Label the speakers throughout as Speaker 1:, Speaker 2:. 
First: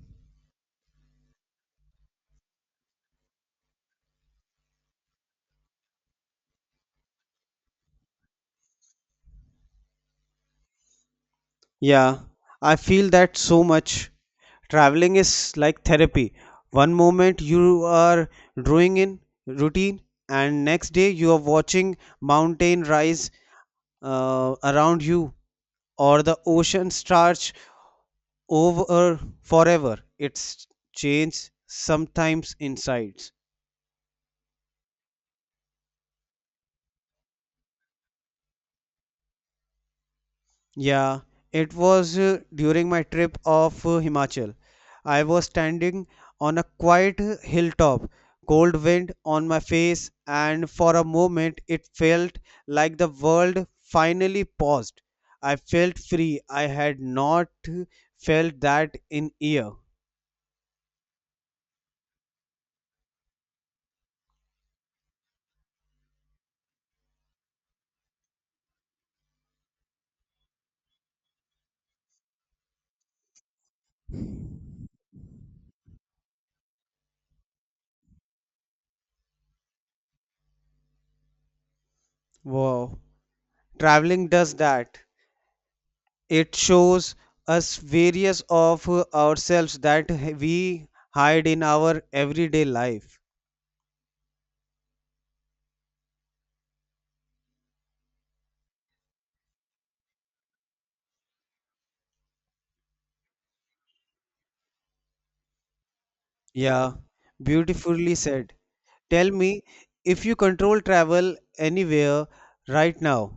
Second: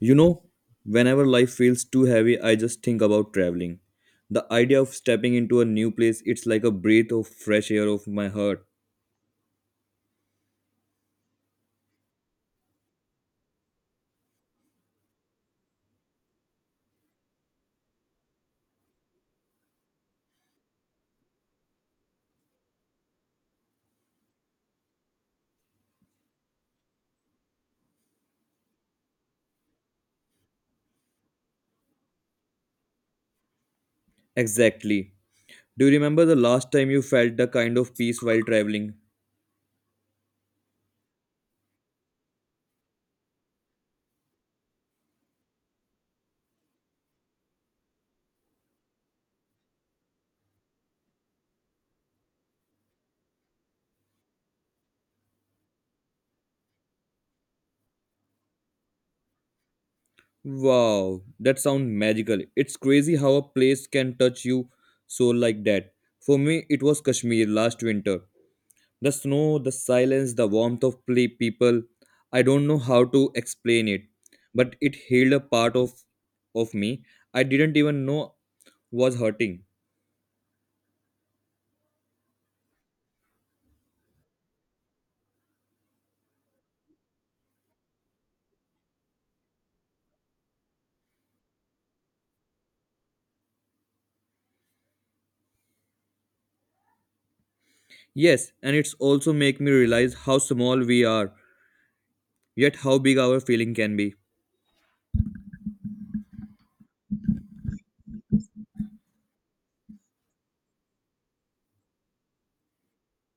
Speaker 1: You know, whenever life feels too heavy, I just think about traveling. The idea of stepping into a new place, it's like a breath of fresh air of my heart.
Speaker 2: Yeah, I feel that so much. Traveling is like therapy. One moment you are drawing in routine, and next day you are watching mountain rise around you or the ocean stretch over forever. It's change sometimes inside.
Speaker 1: Exactly. Do you remember the last time you felt the kind of peace while traveling?
Speaker 2: Yeah, it was during my trip of Himachal. I was standing on a quiet hilltop, cold wind on my face, and for a moment it felt like the world finally paused. I felt free. I had not felt that in year.
Speaker 1: Wow, that sounds magical. It's crazy how a place can touch you so like that. For me, it was Kashmir last winter. The snow, the silence, the warmth of people. I don't know how to explain it, but it healed a part of me I didn't even know was hurting.
Speaker 2: Wow. Traveling does that. It shows us various of ourselves that we hide in our everyday life.
Speaker 1: Yes, and it's also make me realize how small we are, yet how big our feeling can be.
Speaker 2: Yeah, beautifully said. Tell me if you control travel anywhere right now,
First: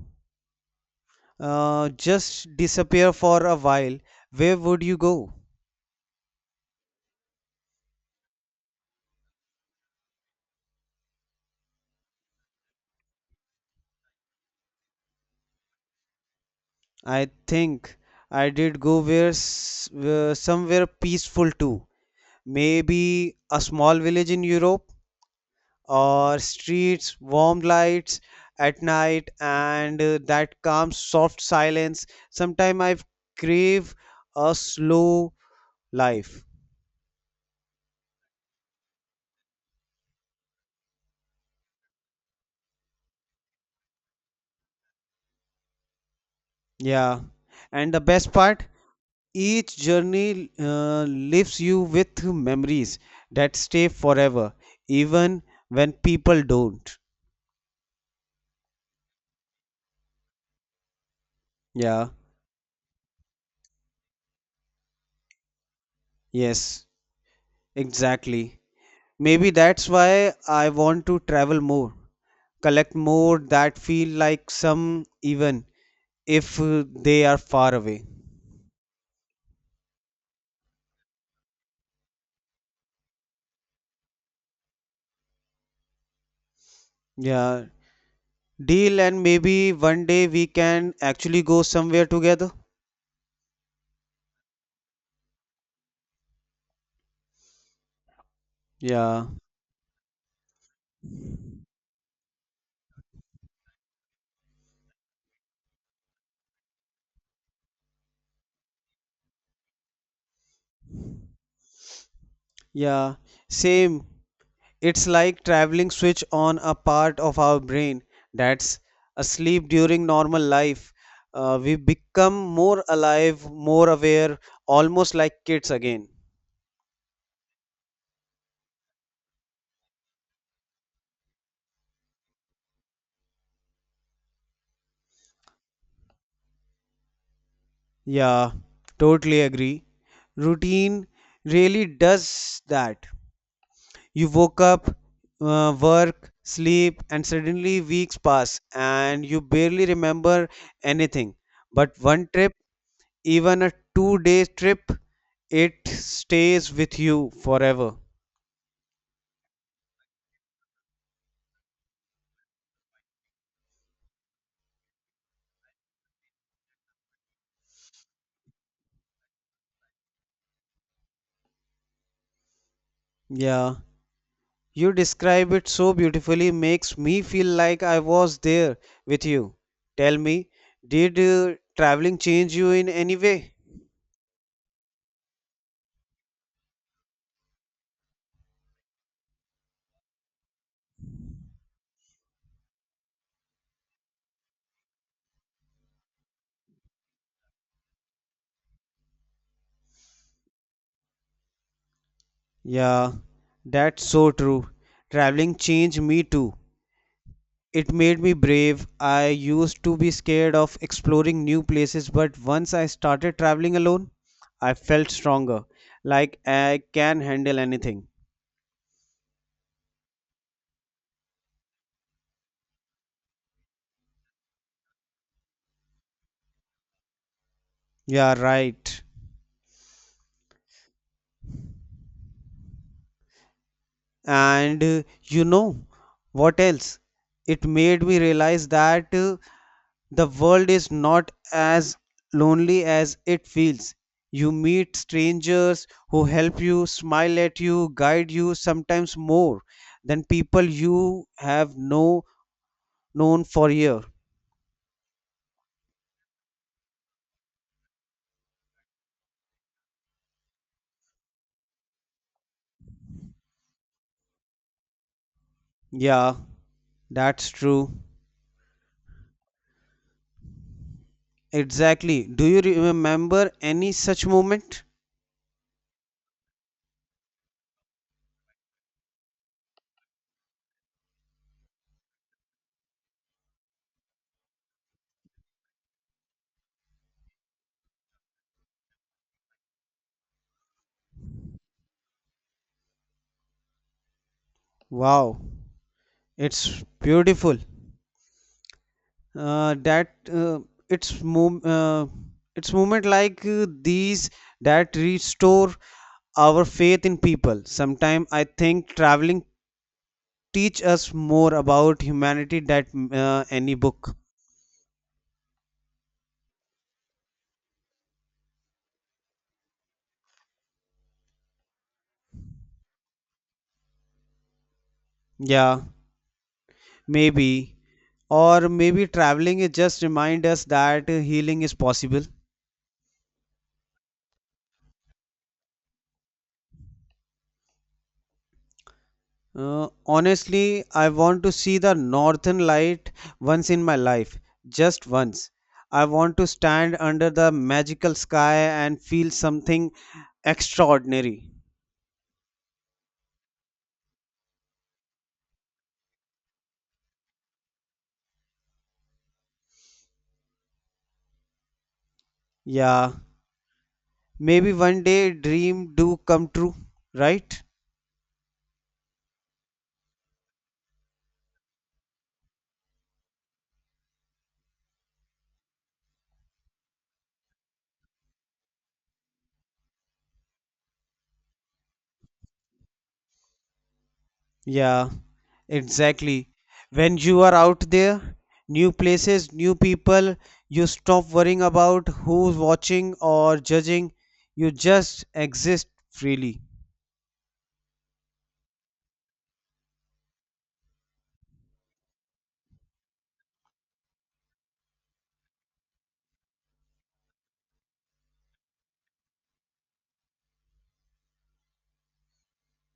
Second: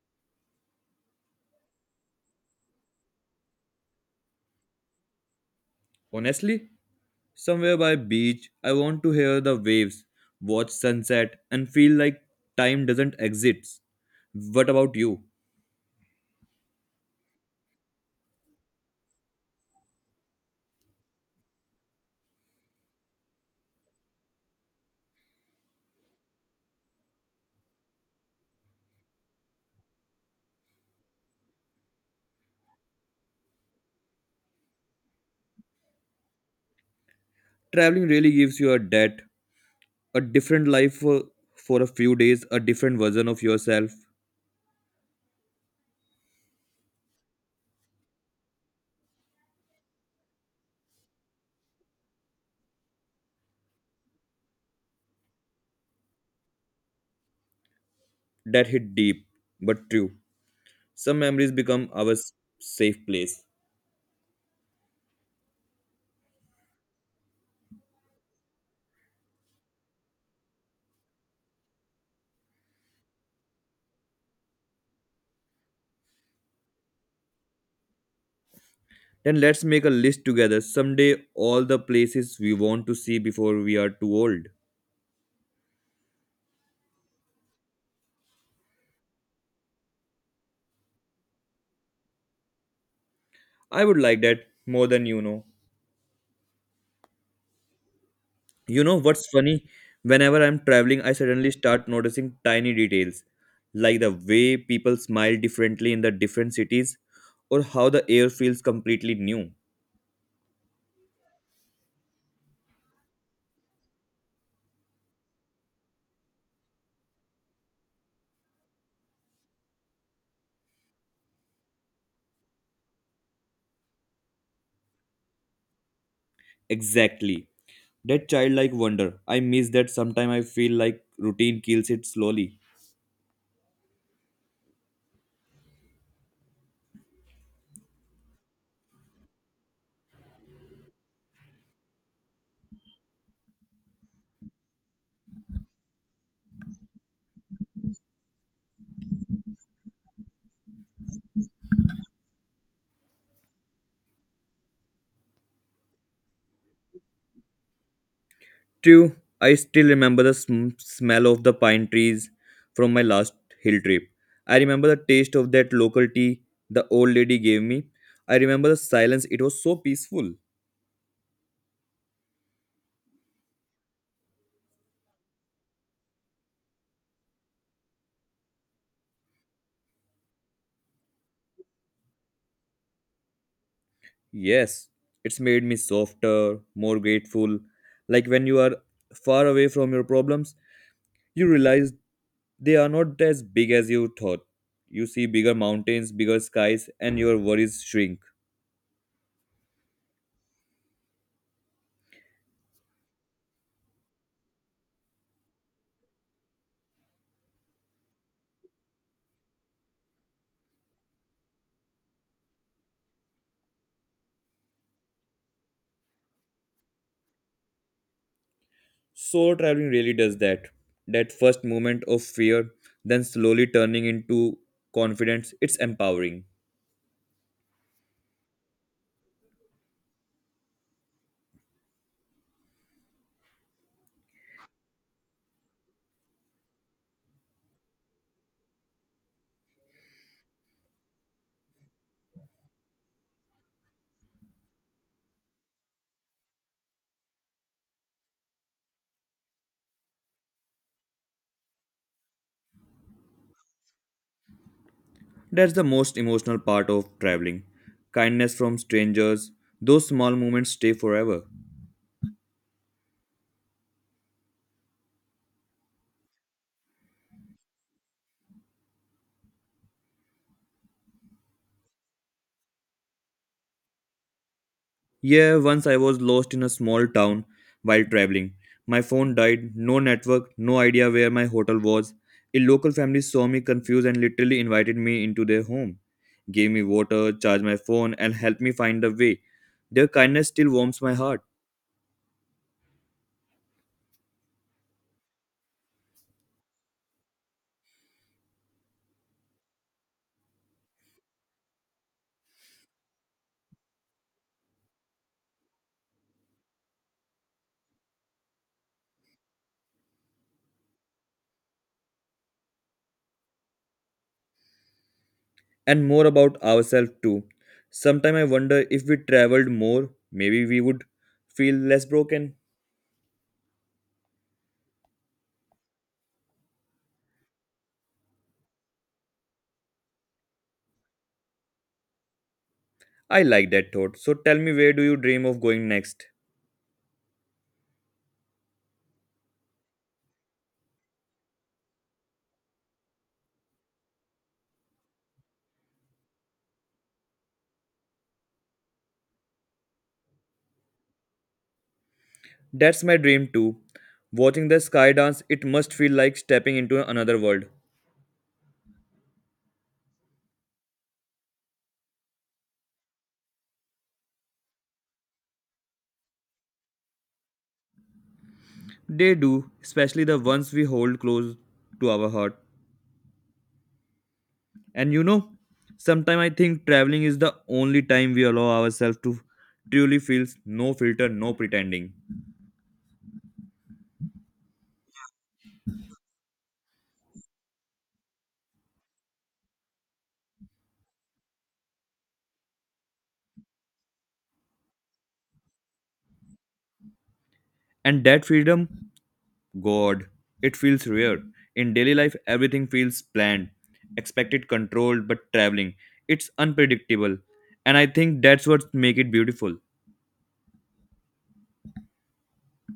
Speaker 2: just disappear for a while, where would you go?
Speaker 1: Honestly, somewhere by beach, I want to hear the waves, watch sunset, and feel like time doesn't exist. What about you?
Speaker 2: I think I did go somewhere peaceful too. Maybe a small village in Europe or streets, warm lights at night and that calm soft silence. Sometimes I crave a slow life.
Speaker 1: Traveling really gives you a debt a different life, for a few days, a different version of yourself.
Speaker 2: Yeah, and the best part, each journey leaves you with memories that stay forever, even when people don't.
Speaker 1: That hit deep, but true. Some memories become
Speaker 2: Yeah,
Speaker 1: our safe place.
Speaker 2: yes, exactly. Maybe that's why I want to travel more, collect more that feel like some even if they are far away.
Speaker 1: Then let's make a list together someday all the places we want to see before we are too old.
Speaker 2: Yeah, deal and maybe one day we can actually go somewhere together.
Speaker 1: I would like that more than you know. You know what's
Speaker 2: Yeah,
Speaker 1: funny? Whenever I'm traveling, I suddenly start noticing tiny details, like the way people smile differently in the different cities, or how the air feels completely new.
Speaker 2: yeah, same. It's like traveling switch on a part of our brain that's asleep during normal life. We become more alive, more aware, almost like kids again.
Speaker 1: Exactly. That childlike wonder. I miss that. Sometimes I feel like routine kills it slowly.
Speaker 2: Yeah, totally agree. Routine really does that. You woke up, work, sleep, and suddenly weeks pass, and you barely remember anything. But one trip even a 2-day trip, it stays with you forever.
Speaker 1: True, I still remember the smell of the pine trees from my last hill trip. I remember the taste of that local tea the old lady gave me. I remember the silence, it was so peaceful.
Speaker 2: Yeah, you describe it so beautifully, makes me feel like I was there with you. Tell me, did traveling change you in any way?
Speaker 1: Yes, it's made me softer, more grateful. Like when you are far away from your problems, you realize they are not as big as you thought. You see bigger mountains, bigger skies, and your worries shrink.
Speaker 2: Yeah, that's so true. Traveling changed me too. It made me brave. I used to be scared of exploring new places, but once I started traveling alone, I felt stronger, like I can handle anything.
Speaker 1: Solo traveling really does that. That first moment of fear, then slowly turning into confidence, it's empowering.
Speaker 2: Yeah, right. And you know what else? It made me realize that the world is not as lonely as it feels. You meet strangers who help you, smile at you, guide you, sometimes more than people you have no known for years.
Speaker 1: That's the most emotional part of traveling. Kindness from strangers, those small moments stay forever.
Speaker 2: Yeah, that's true. Exactly. Do you remember any such moment?
Speaker 1: Yeah, once I was lost in a small town while traveling. My phone died, no network, no idea where my hotel was. A local family saw me confused and literally invited me into their home, gave me water, charged my phone, and helped me find the way. Their kindness still warms my heart.
Speaker 2: Wow, it's beautiful. That it's mov- uh, it's movement like these that restore our faith in people. Sometimes I think traveling teach us more about humanity that any book.
Speaker 1: And more about ourselves too. Sometimes I wonder if we traveled more, maybe we would feel less broken.
Speaker 2: Yeah, maybe. Or maybe traveling is just remind us that healing is possible.
Speaker 1: I like that thought. So tell me, where do you dream of going next?
Speaker 2: Honestly, I want to see the northern light once in my life, just once. I want to stand under the magical sky and feel something extraordinary.
Speaker 1: That's my dream too. Watching the sky dance, it must feel like stepping into another world.
Speaker 2: Yeah, maybe one day dream do come true, right?
Speaker 1: They do, especially the ones we hold close to our heart. And you know, sometimes I think traveling is the only time we allow ourselves to truly feel, no filter, no pretending.
Speaker 2: Yeah, exactly. When you are out there, new places, new people, you stop worrying about who's watching or judging. You just exist freely.
Speaker 1: And that freedom, God, it feels rare. In daily life, everything feels planned, expected, controlled, but traveling, it's unpredictable. And I think that's what makes it beautiful.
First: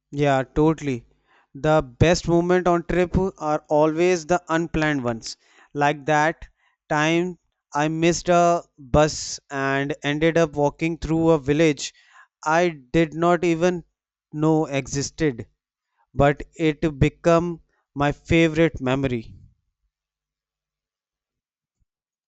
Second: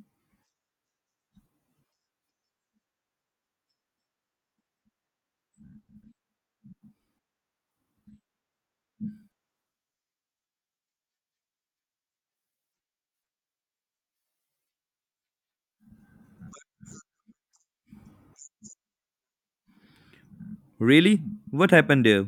Speaker 2: Yeah, totally. The best moment on trip are always the unplanned ones. Like that time I missed a bus and ended up walking through a village I did not even know existed, but it became my favorite memory.
Speaker 1: Really? What happened there?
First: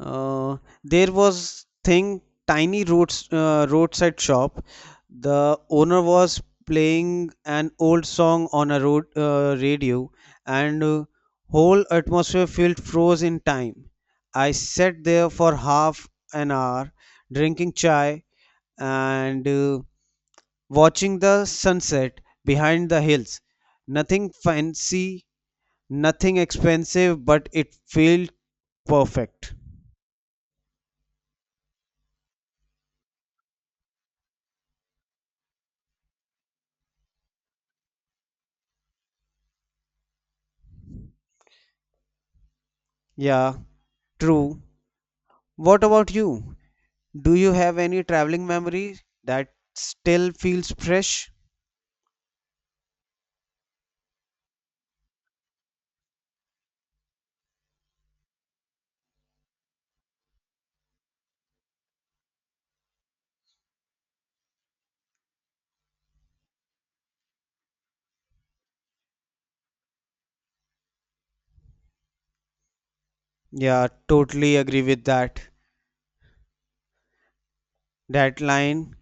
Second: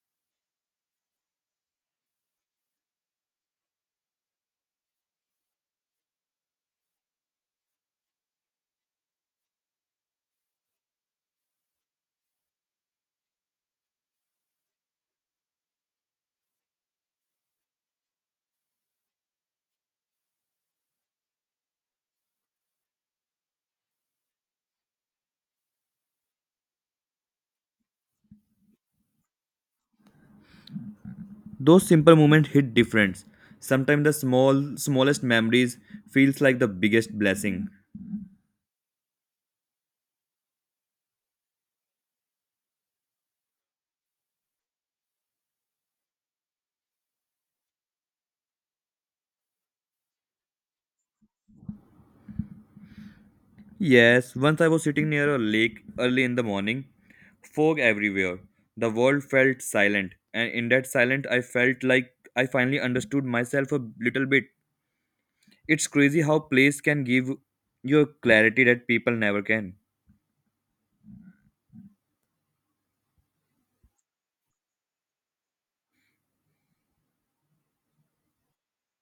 Speaker 2: Uh, there was thing tiny roads roadside shop. The owner was playing an old song on a road radio, and whole atmosphere felt froze in time. I sat there for half an hour, drinking chai and watching the sunset behind the hills. Nothing fancy, nothing expensive, but it felt perfect.
Speaker 1: Those simple moments hit different. Sometimes the small smallest memories feels like the biggest blessing.
Speaker 2: Yeah, true. What about you? Do you have any traveling memory that still feels fresh?
Speaker 1: Yes, once I was sitting near a lake early in the morning, fog everywhere. The world felt silent, and in that silence I felt like I finally understood myself a little bit. It's crazy how place can give you a clarity that people never can.
Speaker 2: Yeah, totally agree with that. That line,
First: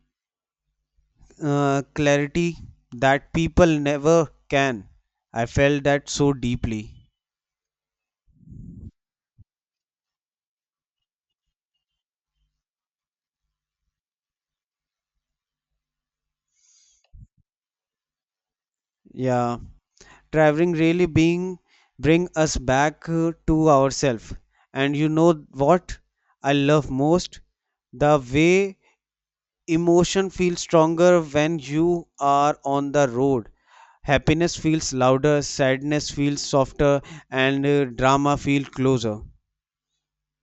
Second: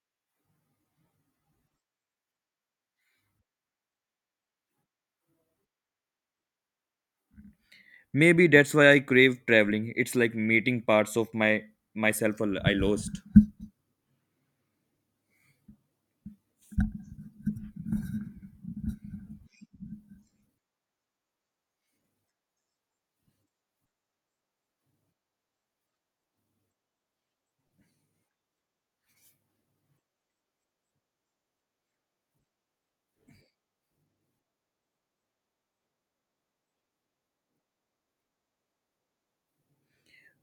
Speaker 2: clarity that people never can. I felt that so deeply.
Speaker 1: Maybe that's why I crave traveling. It's like meeting parts of my myself I lost.
Speaker 2: Yeah, traveling really being bring us back to ourselves. And you know what I love most? The way emotion feels stronger when you are on the road. Happiness feels louder, sadness feels softer, and drama feels closer.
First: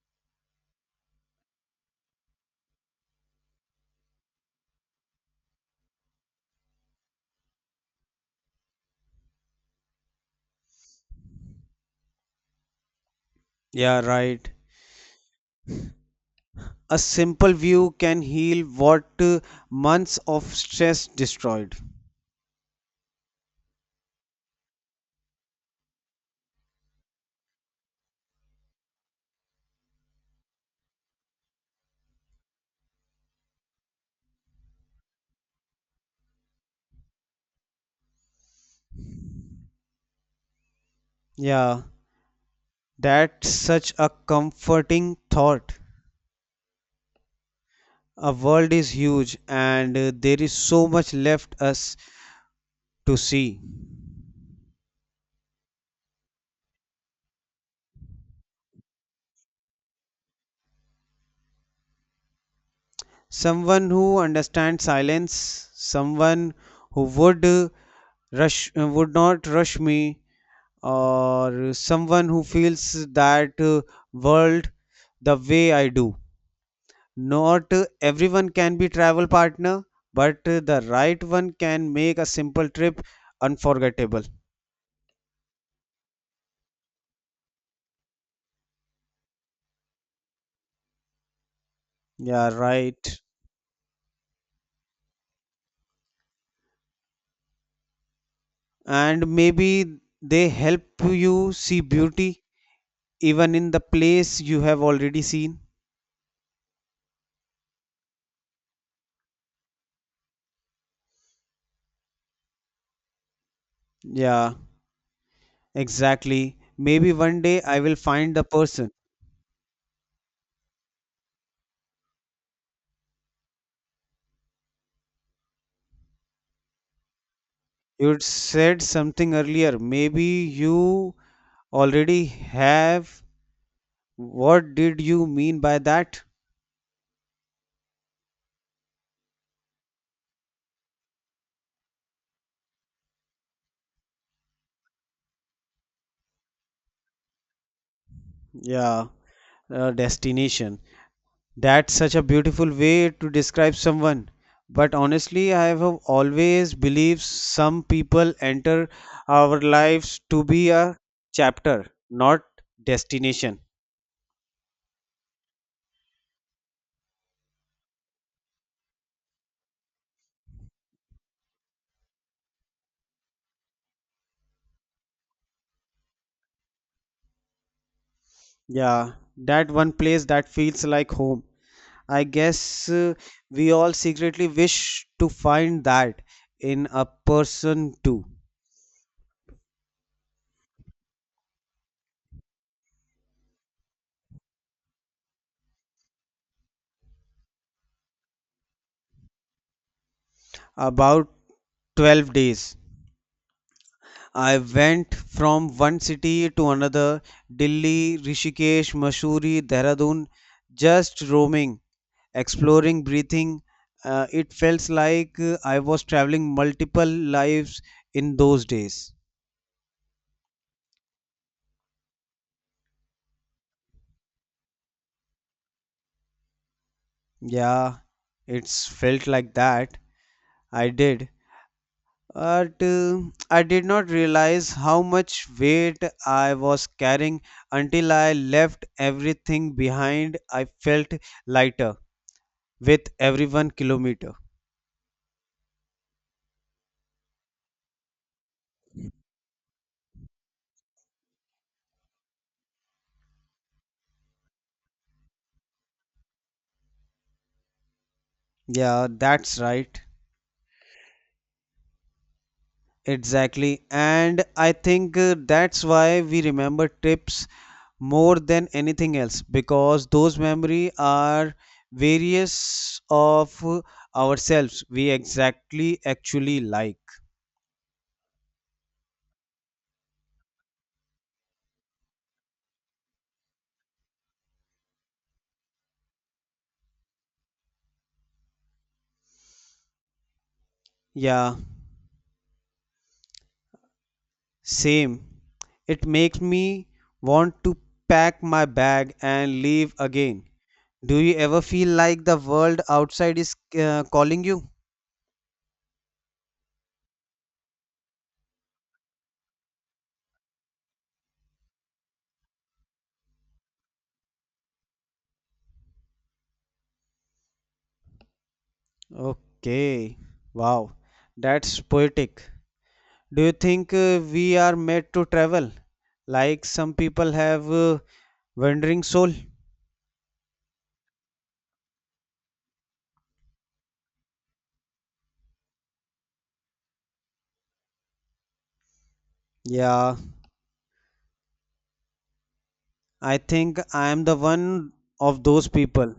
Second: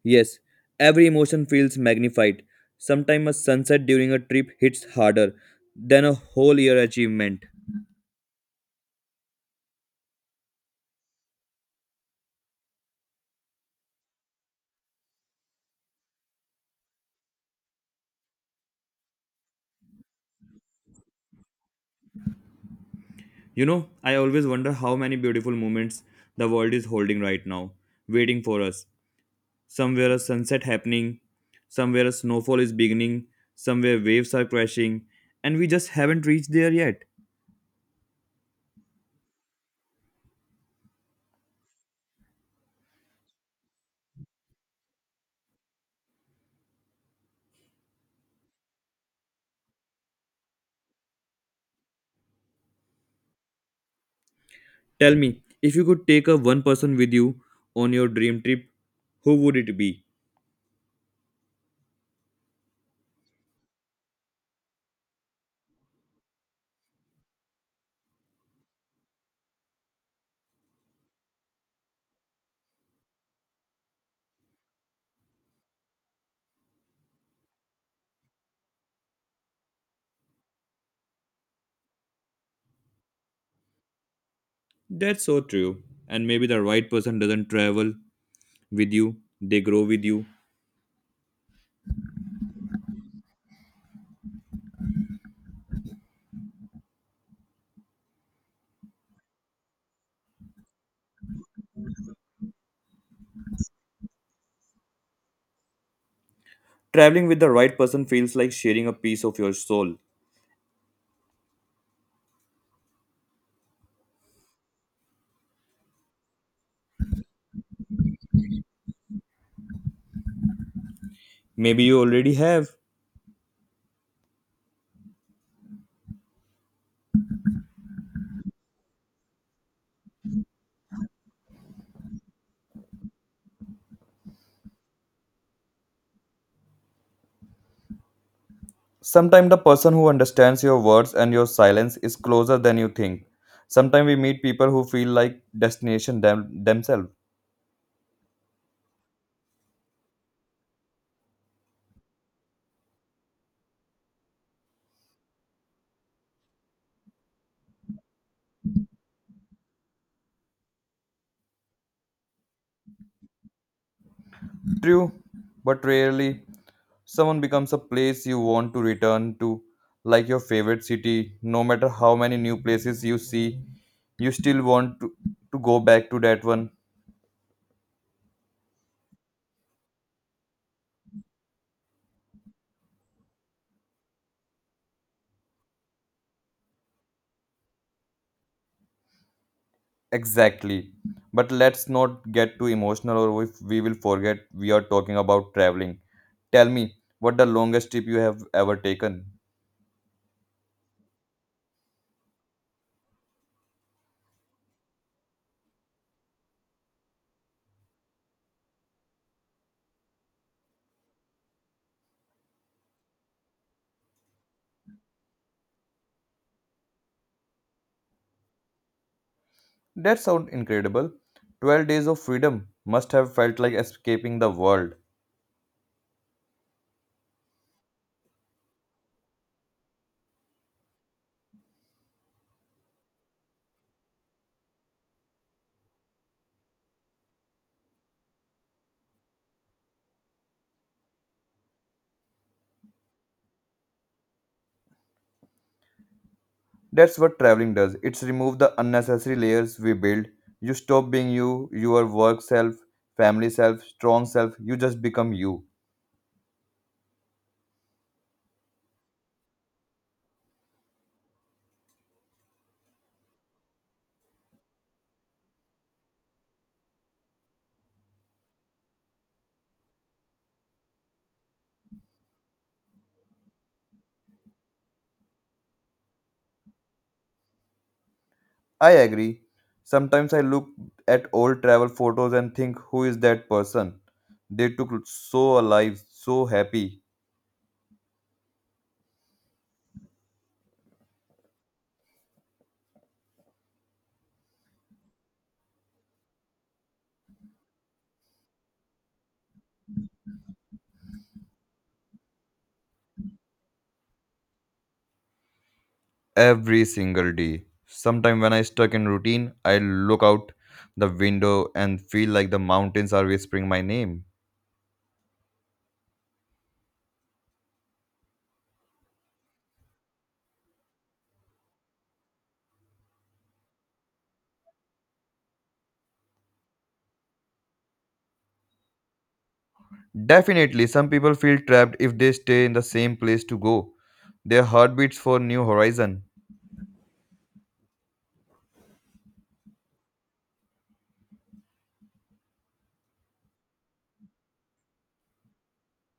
Speaker 1: Yes, every emotion feels magnified. Sometimes a sunset during a trip hits harder than a whole year achievement.
Speaker 2: Yeah, right. A simple view can heal what months of stress destroyed.
Speaker 1: You know, I always wonder how many beautiful moments the world is holding right now, waiting for us. Somewhere a sunset happening, somewhere a snowfall is beginning, somewhere waves are crashing, and we just haven't reached there yet.
Speaker 2: Yeah, that's such a comforting thought. A world is huge and there is so much left us to see.
Speaker 1: Tell me, if you could take a one person with you on your dream trip, who would it be?
Speaker 2: Someone who understands silence, someone who would not rush me, or someone who feels that world the way I do. Not everyone can be travel partner, but the right one can make a simple trip unforgettable.
Speaker 1: That's so true. And maybe the right person doesn't travel with you, they grow with you.
Speaker 2: Yeah, right. And maybe they help you see beauty even in the place you have already seen.
Speaker 1: Traveling with the right person feels like sharing a piece of your soul.
Speaker 2: Yeah, exactly. Maybe one day I will find the person.
Speaker 1: Maybe you already have.
Speaker 2: You said something earlier. Maybe you already have. What did you mean by that?
Speaker 1: Sometimes the person who understands your words and your silence is closer than you think. Sometimes we meet people who feel like themselves.
Speaker 2: Yeah, destination. That's such a beautiful way to describe someone. But honestly, I have always believed some people enter our lives to be a chapter, not destination.
Speaker 1: True, but rarely someone becomes a place you want to return to, like your favorite city. No matter how many new places you see, you still want to go back to that one.
Speaker 2: Yeah, that one place that feels like home. I guess we all secretly wish to find that in a person too.
Speaker 1: Exactly. But let's not get too emotional or if we will forget we are talking about traveling. Tell me, what the longest trip you have ever taken?
Speaker 2: About 12 days. I went from one city to another: Delhi, Rishikesh, Mussoorie, Dehradun, just roaming, exploring, breathing. It felt like I was traveling multiple lives in those days.
Speaker 1: That sounds incredible. 12 days of freedom must have felt like escaping the world.
Speaker 2: Yeah, it's felt like that. I did. But I did not realize how much weight I was carrying until I left everything behind. I felt lighter with every 1 kilometer.
Speaker 1: That's what traveling does. It's remove the unnecessary layers we build. You stop being you, your work self, family self, strong self. You just become you.
Speaker 2: Yeah, that's right. Exactly. And I think that's why we remember trips more than anything else because those memories are various of ourselves we exactly actually like.
Speaker 1: I agree. Sometimes I look at old travel photos and think, who is that person? They took so alive, so happy
Speaker 2: Yeah. Same. It makes me want to pack my bag and leave again. Do you ever feel like the world outside is calling you?
Speaker 1: every single day. Sometimes when I stuck in routine, I look out the window and feel like the mountains are whispering my name.
Speaker 2: Okay. Wow. That's poetic. Do you think we are made to travel? Like some people have wandering soul?
Speaker 1: Definitely, some people feel trapped if they stay in the same place to go. Their heart beats for new horizon,
Speaker 2: Yeah, I think I am the one of those people.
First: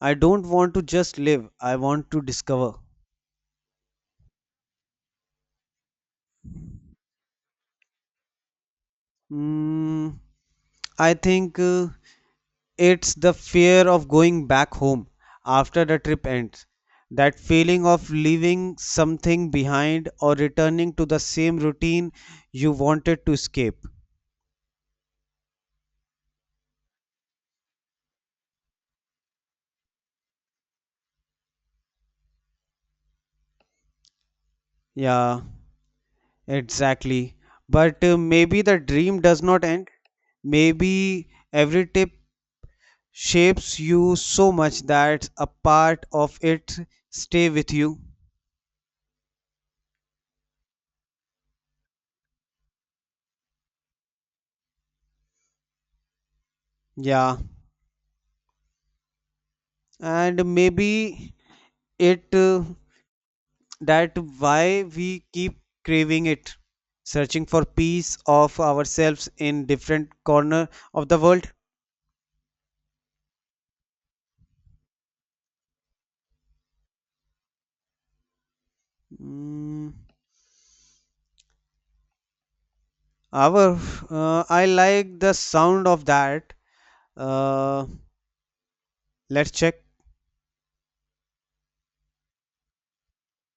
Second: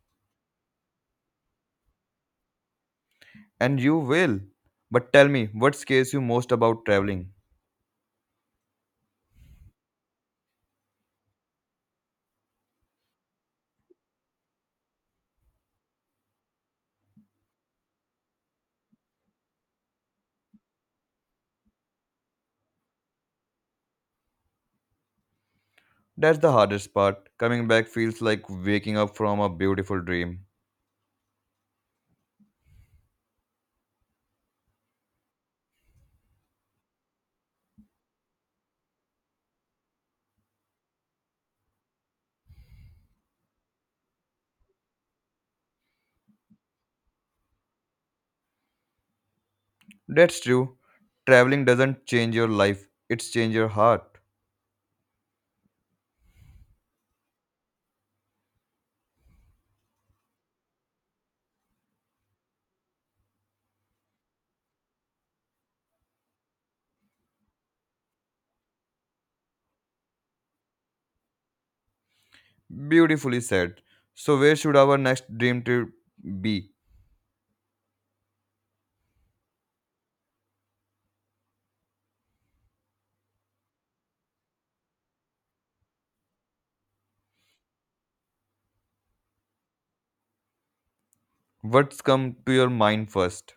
Speaker 2: I don't want to just live, I want to discover.
Speaker 1: and you will. But tell me, what scares you most about traveling?
Speaker 2: Mm, I think it's the fear of going back home after the trip ends. That feeling of leaving something behind or returning to the same routine you wanted to escape.
Speaker 1: That's the hardest part. Coming back feels like waking up from a beautiful dream.
Speaker 2: Yeah, exactly. But maybe the dream does not end. Maybe every tip shapes you so much that a part of it stay with you.
Speaker 1: That's true. Traveling doesn't change your life, it's change your heart.
Speaker 2: Yeah, and maybe it that why we keep craving it, searching for piece of ourselves in different corner of the world.
Speaker 1: Beautifully said. So where should our next dream trip be?
Speaker 2: Mm, our, I like the sound of that. Uh, let's check.
Speaker 1: What's come to your mind first?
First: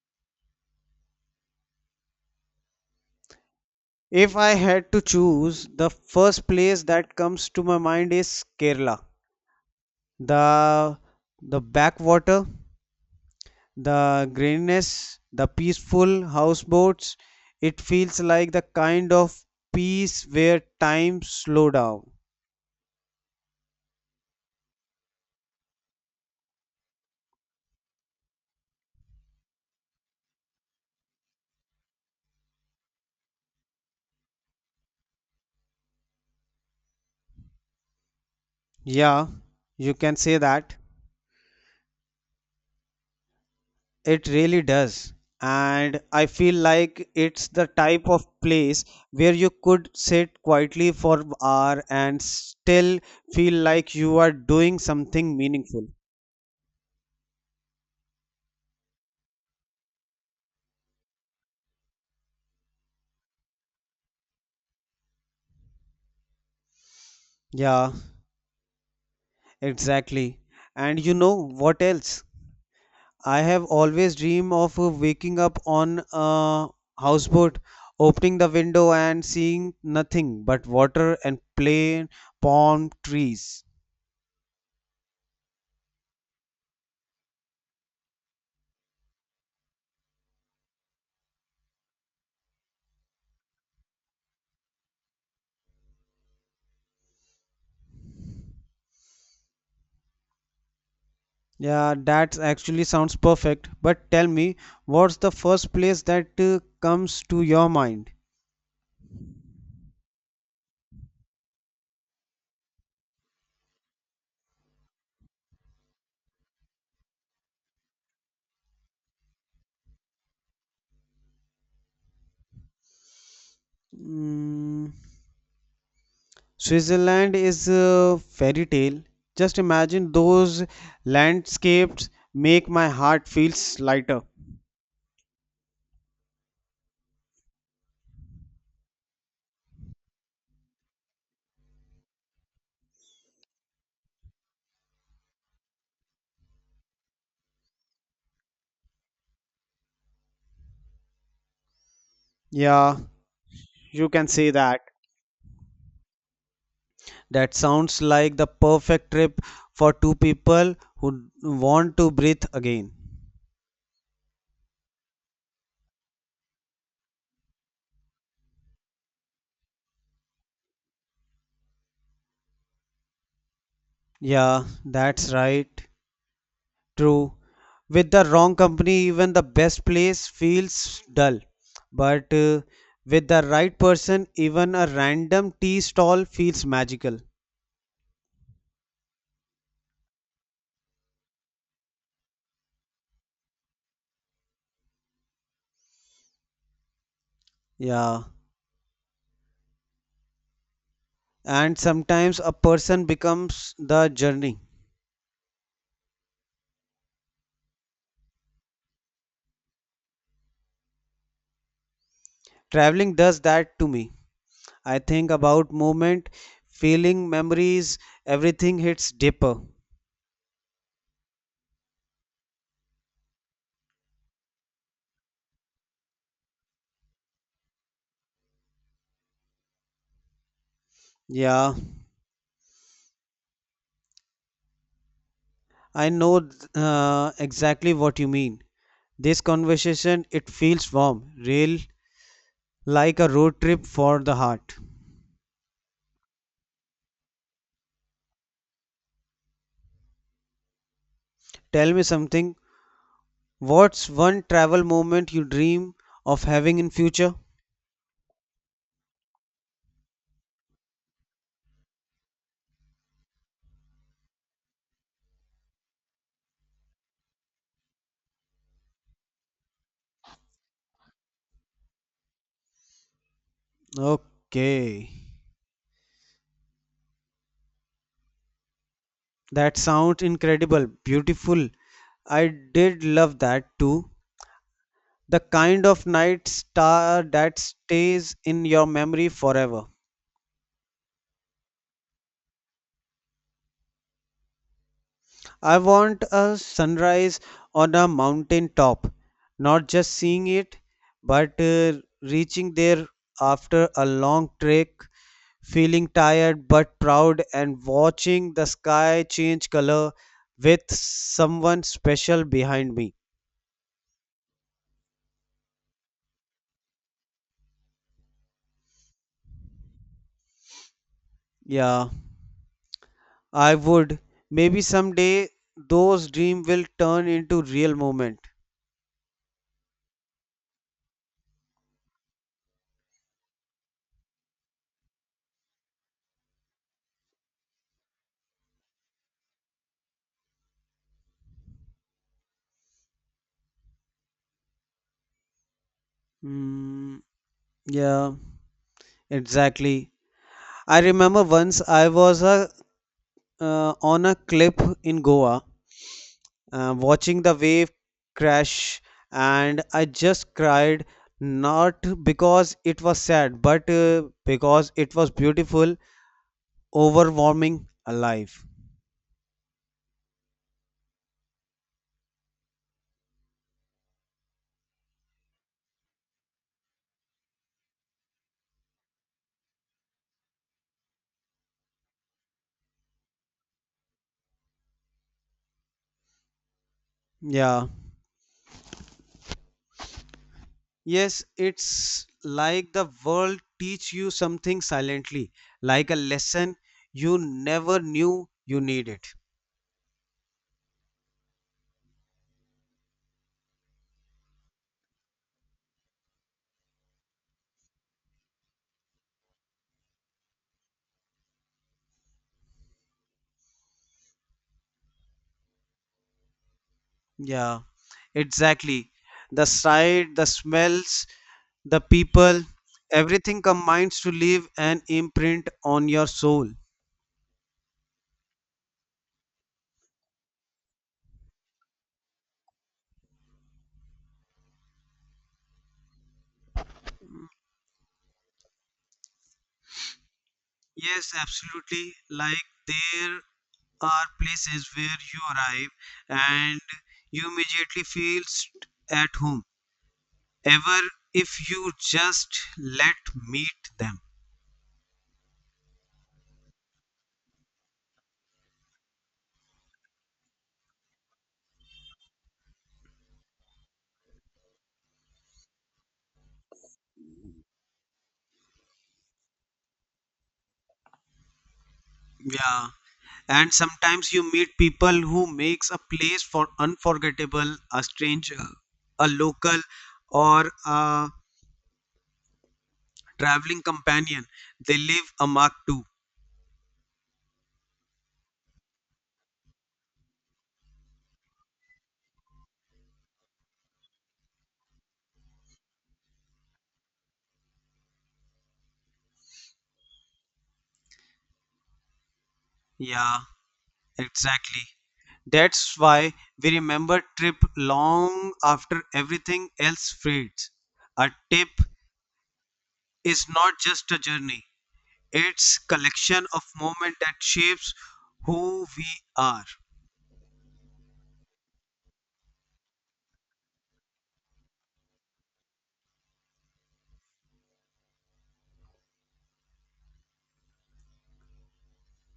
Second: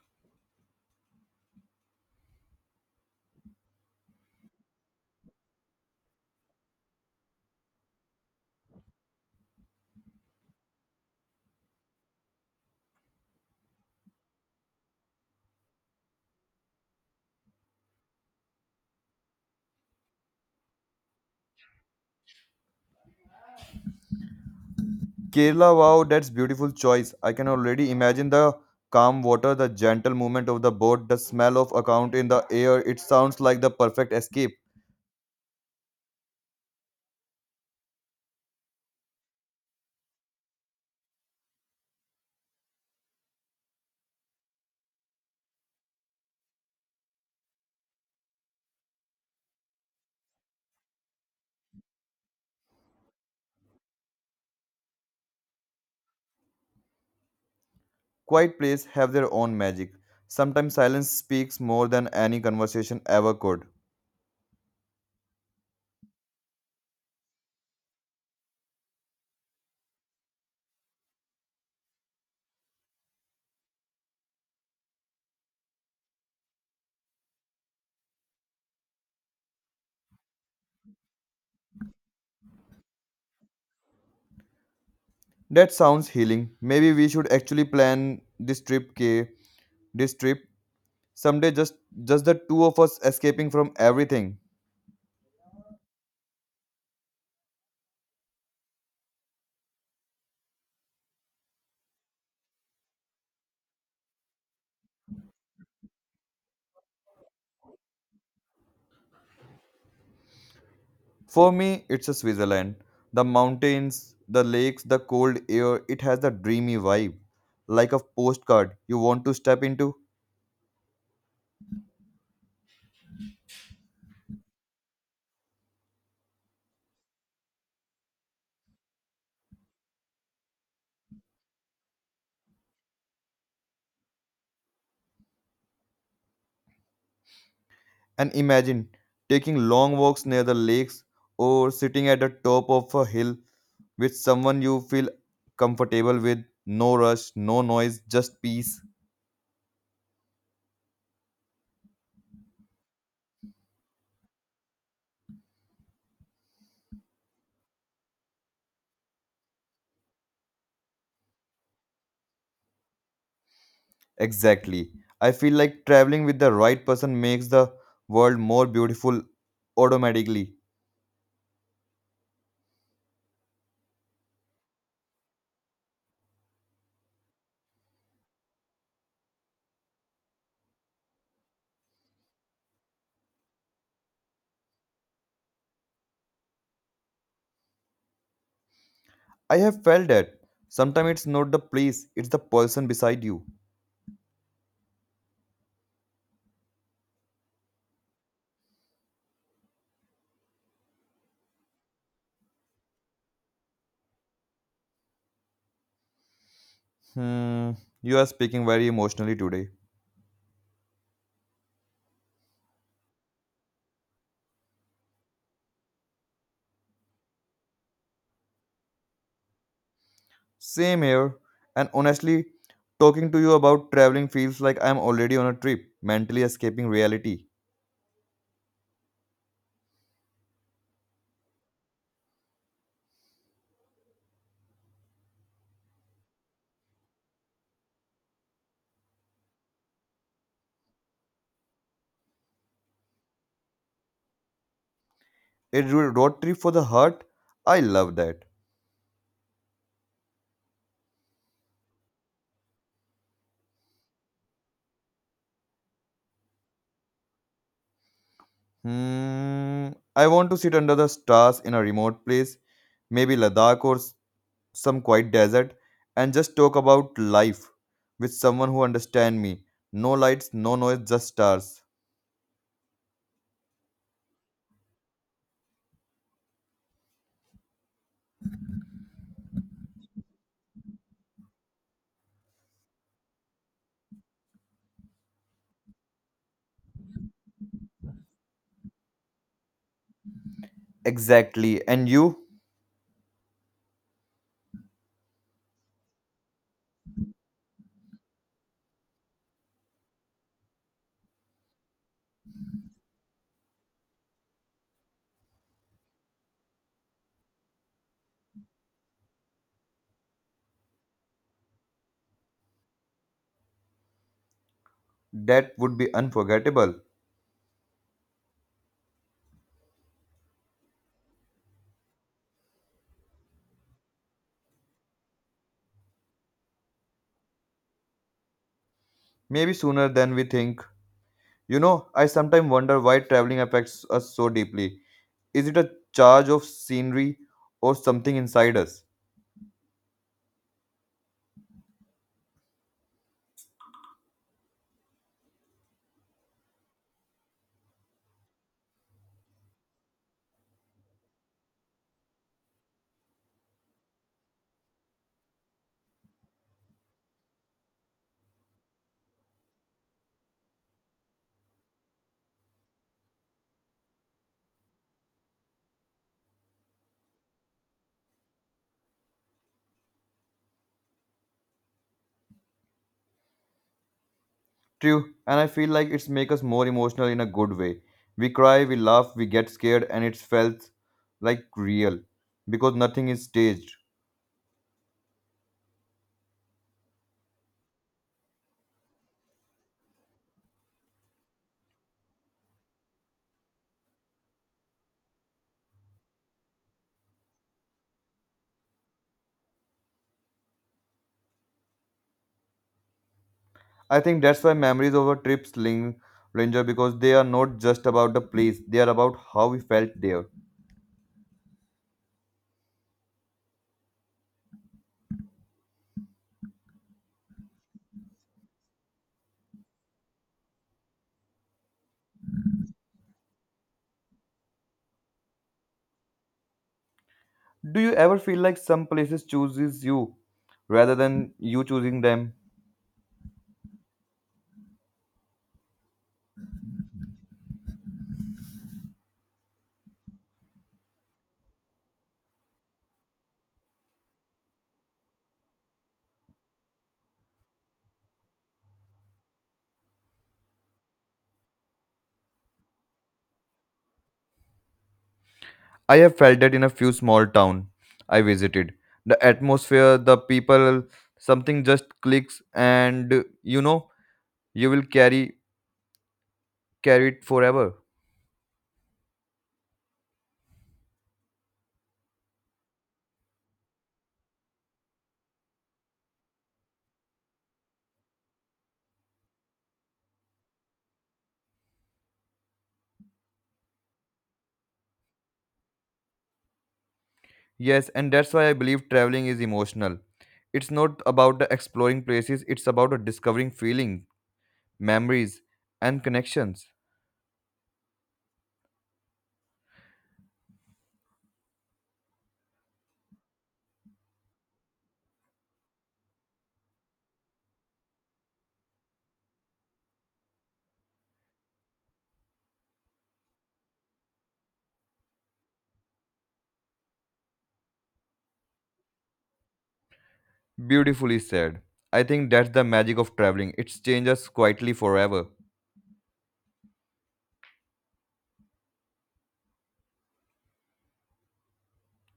Speaker 2: If I had to choose, the first place that comes to my mind is Kerala. The the backwater, the greenness, the peaceful houseboats. It feels like the kind of peace where time slow down.
Speaker 1: Kerala, wow, that's beautiful choice. I can already imagine the calm water, the gentle movement of the boat, the smell of account in the air. It sounds like the perfect escape.
Speaker 2: Yeah, you can say that. It really does. And I feel like it's the type of place where you could sit quietly for hour and still feel like you are doing something meaningful.
Speaker 1: Quiet places have their own magic. Sometimes silence speaks more than any conversation ever could.
Speaker 2: Yeah, exactly. And you know what else? I have always dreamed of waking up on a houseboat, opening the window and seeing nothing but water and plain palm trees.
Speaker 1: That sounds healing. Maybe we should actually plan this trip, K. This trip someday, just the two of us escaping from everything.
Speaker 2: Yeah, that actually sounds perfect. But tell me, what's the first place that comes to your mind?
Speaker 1: For me, it's a Switzerland. The mountains, the lakes, the cold air. It has the dreamy vibe, like a postcard you want to step into.
Speaker 2: Mm, Switzerland is a fairy tale. Just imagine those landscapes make my heart feels lighter.
Speaker 1: And imagine taking long walks near the lakes or sitting at the top of a hill with someone you feel comfortable with. No rush, no noise, just peace.
Speaker 2: Yeah, you can say that. That sounds like the perfect trip for two people who want to breathe again.
Speaker 1: Exactly. I feel like traveling with the right person makes the world more beautiful automatically.
Speaker 2: Yeah, that's right. True. With the wrong company, even the best place feels dull. But with the right person, even a random tea stall feels magical.
Speaker 1: I have felt that. Sometimes it's not the place, it's the person beside you.
Speaker 2: Yeah. And sometimes a person becomes the journey.
Speaker 1: Hmm, you are speaking very emotionally today.
Speaker 2: Traveling does that to me. I think about moment, feeling, memories, everything hits deeper.
Speaker 1: Same here. And honestly, talking to you about traveling feels like I'm already on a trip, mentally escaping reality.
Speaker 2: Yeah, I know exactly what you mean. This conversation, it feels warm, real, like a road trip for the heart.
Speaker 1: A road trip for the heart? I love that.
Speaker 2: Tell me something. What's one travel moment you dream of having in future?
Speaker 1: Hmm. I want to sit under the stars in a remote place, maybe Ladakh or some quiet desert, and just talk about life with someone who understands me. No lights, no noise, just stars.
Speaker 2: Okay. That sounds incredible, beautiful. I did love that too. The kind of night star that stays in your memory forever.
Speaker 1: Exactly. And you?
Speaker 2: I want a sunrise on a mountain top, not just seeing it, but reaching there after a long trek, feeling tired but proud, and watching the sky change color with someone special behind me.
Speaker 1: That would be unforgettable.
Speaker 2: Yeah, I would. Maybe someday those dreams will turn into real moment.
Speaker 1: Maybe sooner than we think. You know, I sometimes wonder why traveling affects us so deeply. Is it a charge of scenery or something inside us?
Speaker 2: Mm, yeah, exactly. I remember once I was a on a cliff in Goa, watching the wave crash, and I just cried not because it was sad, but because it was beautiful, overwhelming, alive.
Speaker 1: True, and I feel like it's make us more emotional in a good way. We cry, we laugh, we get scared, and it's felt like real because nothing is staged.
Speaker 2: Yeah. Yes, it's like the world teach you something silently, like a lesson you never knew you needed.
Speaker 1: I think that's why memories of our trips linger because they are not just about the place; they are about how we felt there.
Speaker 2: Yeah, exactly. The sight, the smells, the people, everything combines to leave an imprint on your soul.
Speaker 1: Do you ever feel like some places chooses you rather than you choosing them?
Speaker 2: Yes, absolutely. Like there are places where you arrive and you immediately feel at home. Ever if you just let meet them.
Speaker 1: I have felt that in a few small town I visited. The atmosphere, the people, something just clicks and you know you will carry it forever.
Speaker 2: Yeah. And sometimes you meet people who makes a place for unforgettable, a stranger, a local or a traveling companion. They leave a mark too.
Speaker 1: Yes, and that's why I believe traveling is emotional. It's not about the exploring places, it's about the discovering feeling, memories and connections.
Speaker 2: Yeah, exactly. That's why we remember trip long after everything else fades. A trip is not just a journey, it's collection of moment that shapes who we are.
Speaker 1: Beautifully said. I think that's the magic of traveling. It changes quietly forever,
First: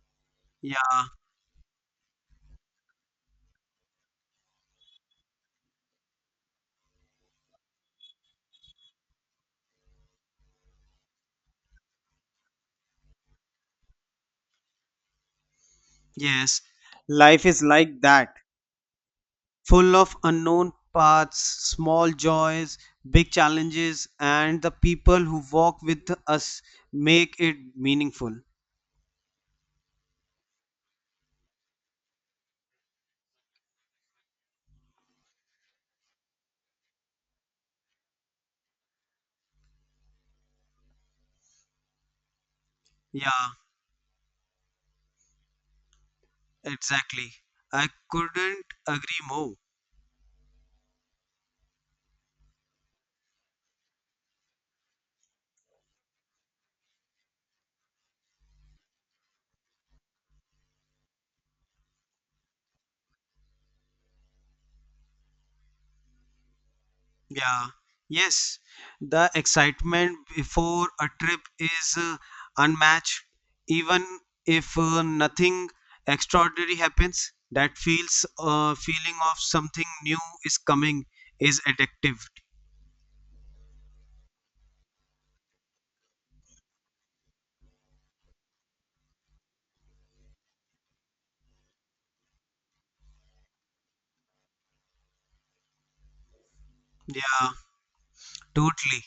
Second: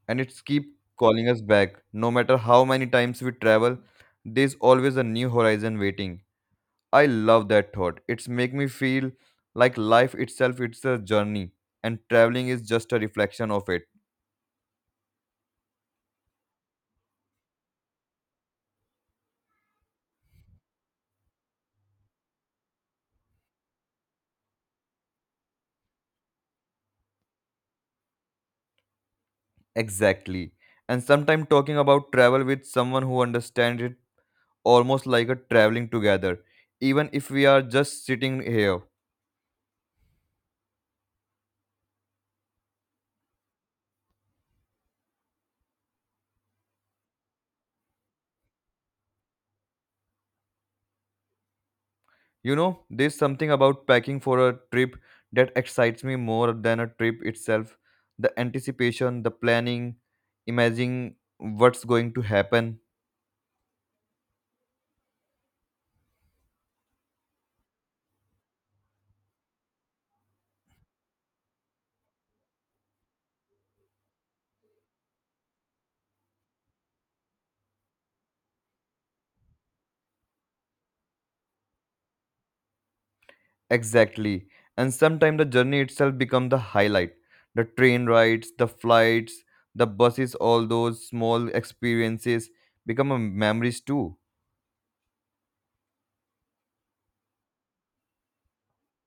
Speaker 1: and it's keep
Speaker 2: Yeah,
Speaker 1: calling us back. No matter how many times we travel, there's always a new horizon waiting. I love that thought. It's make me feel like life itself it's a journey and traveling is just a reflection of it.
Speaker 2: yes. Life is like that, full of unknown paths, small joys, big challenges, and the people who walk with us make it meaningful.
Speaker 1: Exactly. And sometimes talking about travel with someone who understands it almost like a traveling together, even if we are just sitting here.
Speaker 2: Yeah. Exactly. I couldn't agree more.
Speaker 1: You know, there's something about packing for a trip that excites me more than a trip itself. The anticipation, the planning, imagining what's going to happen.
Speaker 2: Yeah. Yes. The excitement before a trip is unmatched. Even if nothing extraordinary happens, that feels feeling of something new is coming is addictive.
Speaker 1: Exactly. And sometimes the journey itself becomes the highlight. The train rides, the flights, the buses, all those small experiences become a memories too.
Speaker 2: Yeah, totally.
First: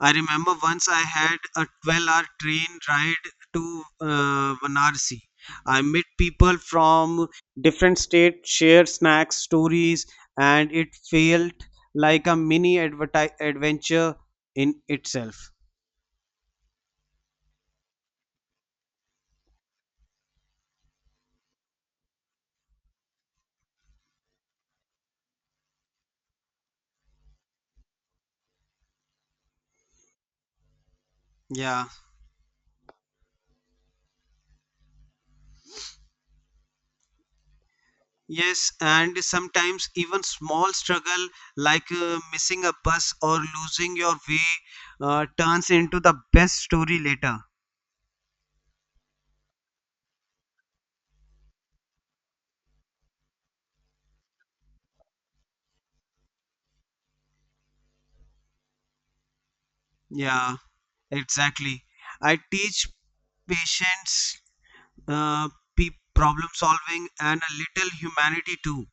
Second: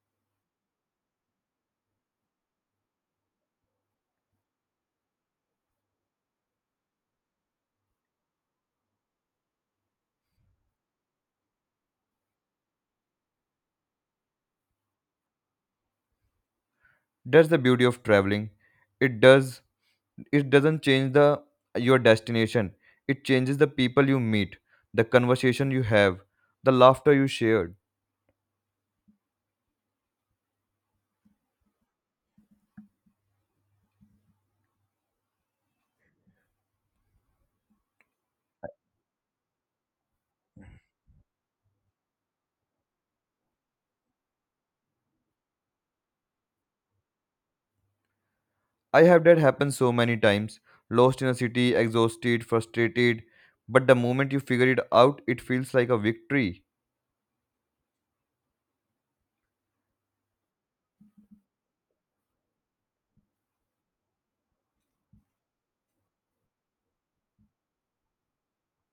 Speaker 2: I remember once I had a 12-hour train ride to Varanasi. I met people from different states, share snacks, stories, and it felt like a mini adventure in itself.
Speaker 1: That's the beauty of traveling. It does, it doesn't change the your destination, it changes the people you meet, the conversation you have, the laughter you shared.
Speaker 2: Yeah. Yes, and sometimes even small struggle like missing a bus or losing your way turns into the best story later.
Speaker 1: I have that happen so many times, lost in a city, exhausted, frustrated, but the moment you figure it out it feels like a victory.
Speaker 2: Yeah, exactly. I teach patients uh, problem solving and a little humanity too.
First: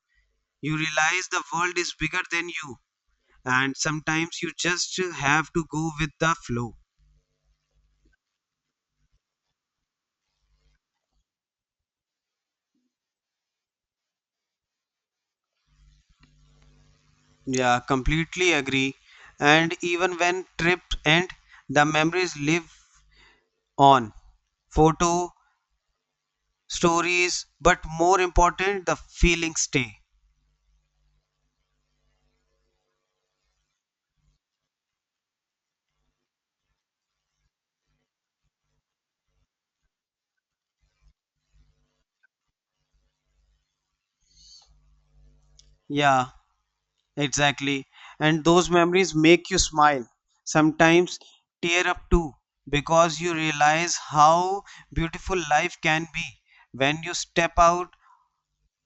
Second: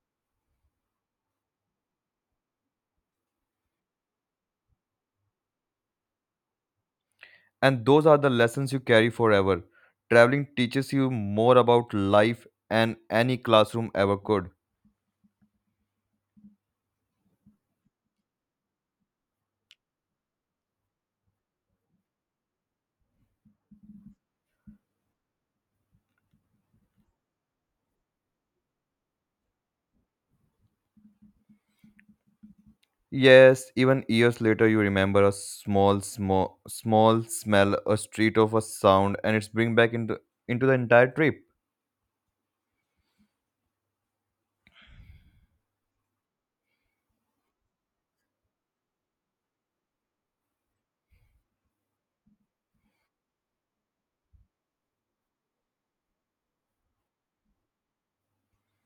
Speaker 2: You realize the world is bigger than you, and sometimes you just have to go with the flow.
Speaker 1: And those are the lessons you carry forever. Traveling teaches you more about life and any classroom ever could.
Speaker 2: Yeah, completely agree. And even when trips end, the memories live on. Photo, stories, but more important, the feelings stay.
Speaker 1: Yes, even years later, you remember a small smell, a street of a sound, and it's bring back into the entire trip.
Speaker 2: Yeah, Exactly. And those memories make you smile, sometimes tear up too, because you realize how beautiful life can be when you step out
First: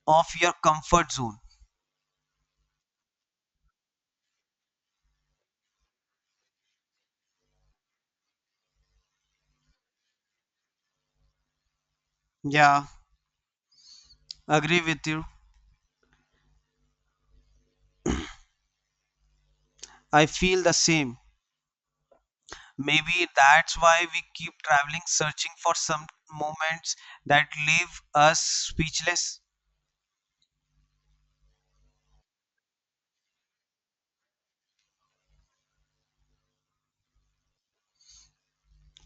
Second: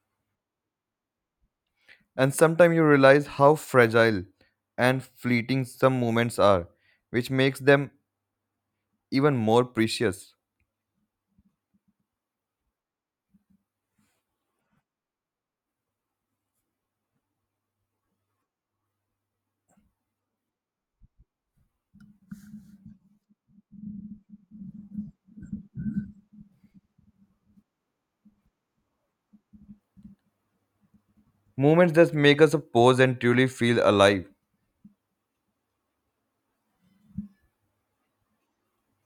Speaker 2: of your comfort zone.
Speaker 1: And sometimes you realize how fragile and fleeting some moments are, which makes them even more precious.
Speaker 2: Yeah, agree with you. I feel the same. Maybe that's why we keep traveling, searching for some moments that leave us speechless.
Speaker 1: Moments that make us pause and truly feel alive.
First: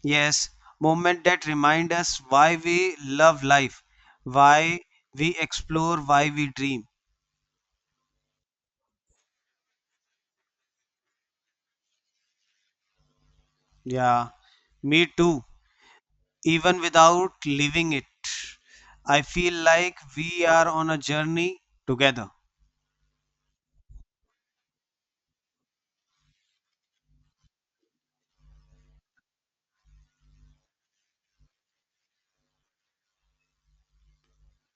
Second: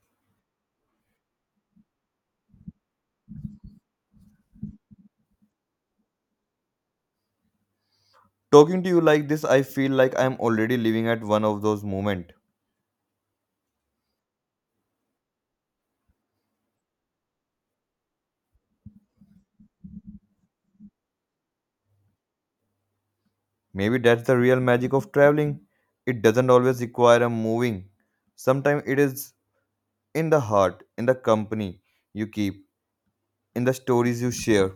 Speaker 2: Yes, moments that remind us why we love life, why we explore, why we dream.
Speaker 1: Talking to you like this, I feel like I'm already living at one of those moments.
Speaker 2: Yeah, me too. Even without living it, I feel like we are on a journey together.
Speaker 1: Maybe that's the real magic of traveling. It doesn't always require a moving. Sometimes it is in the heart, in the company you keep, in the stories you share,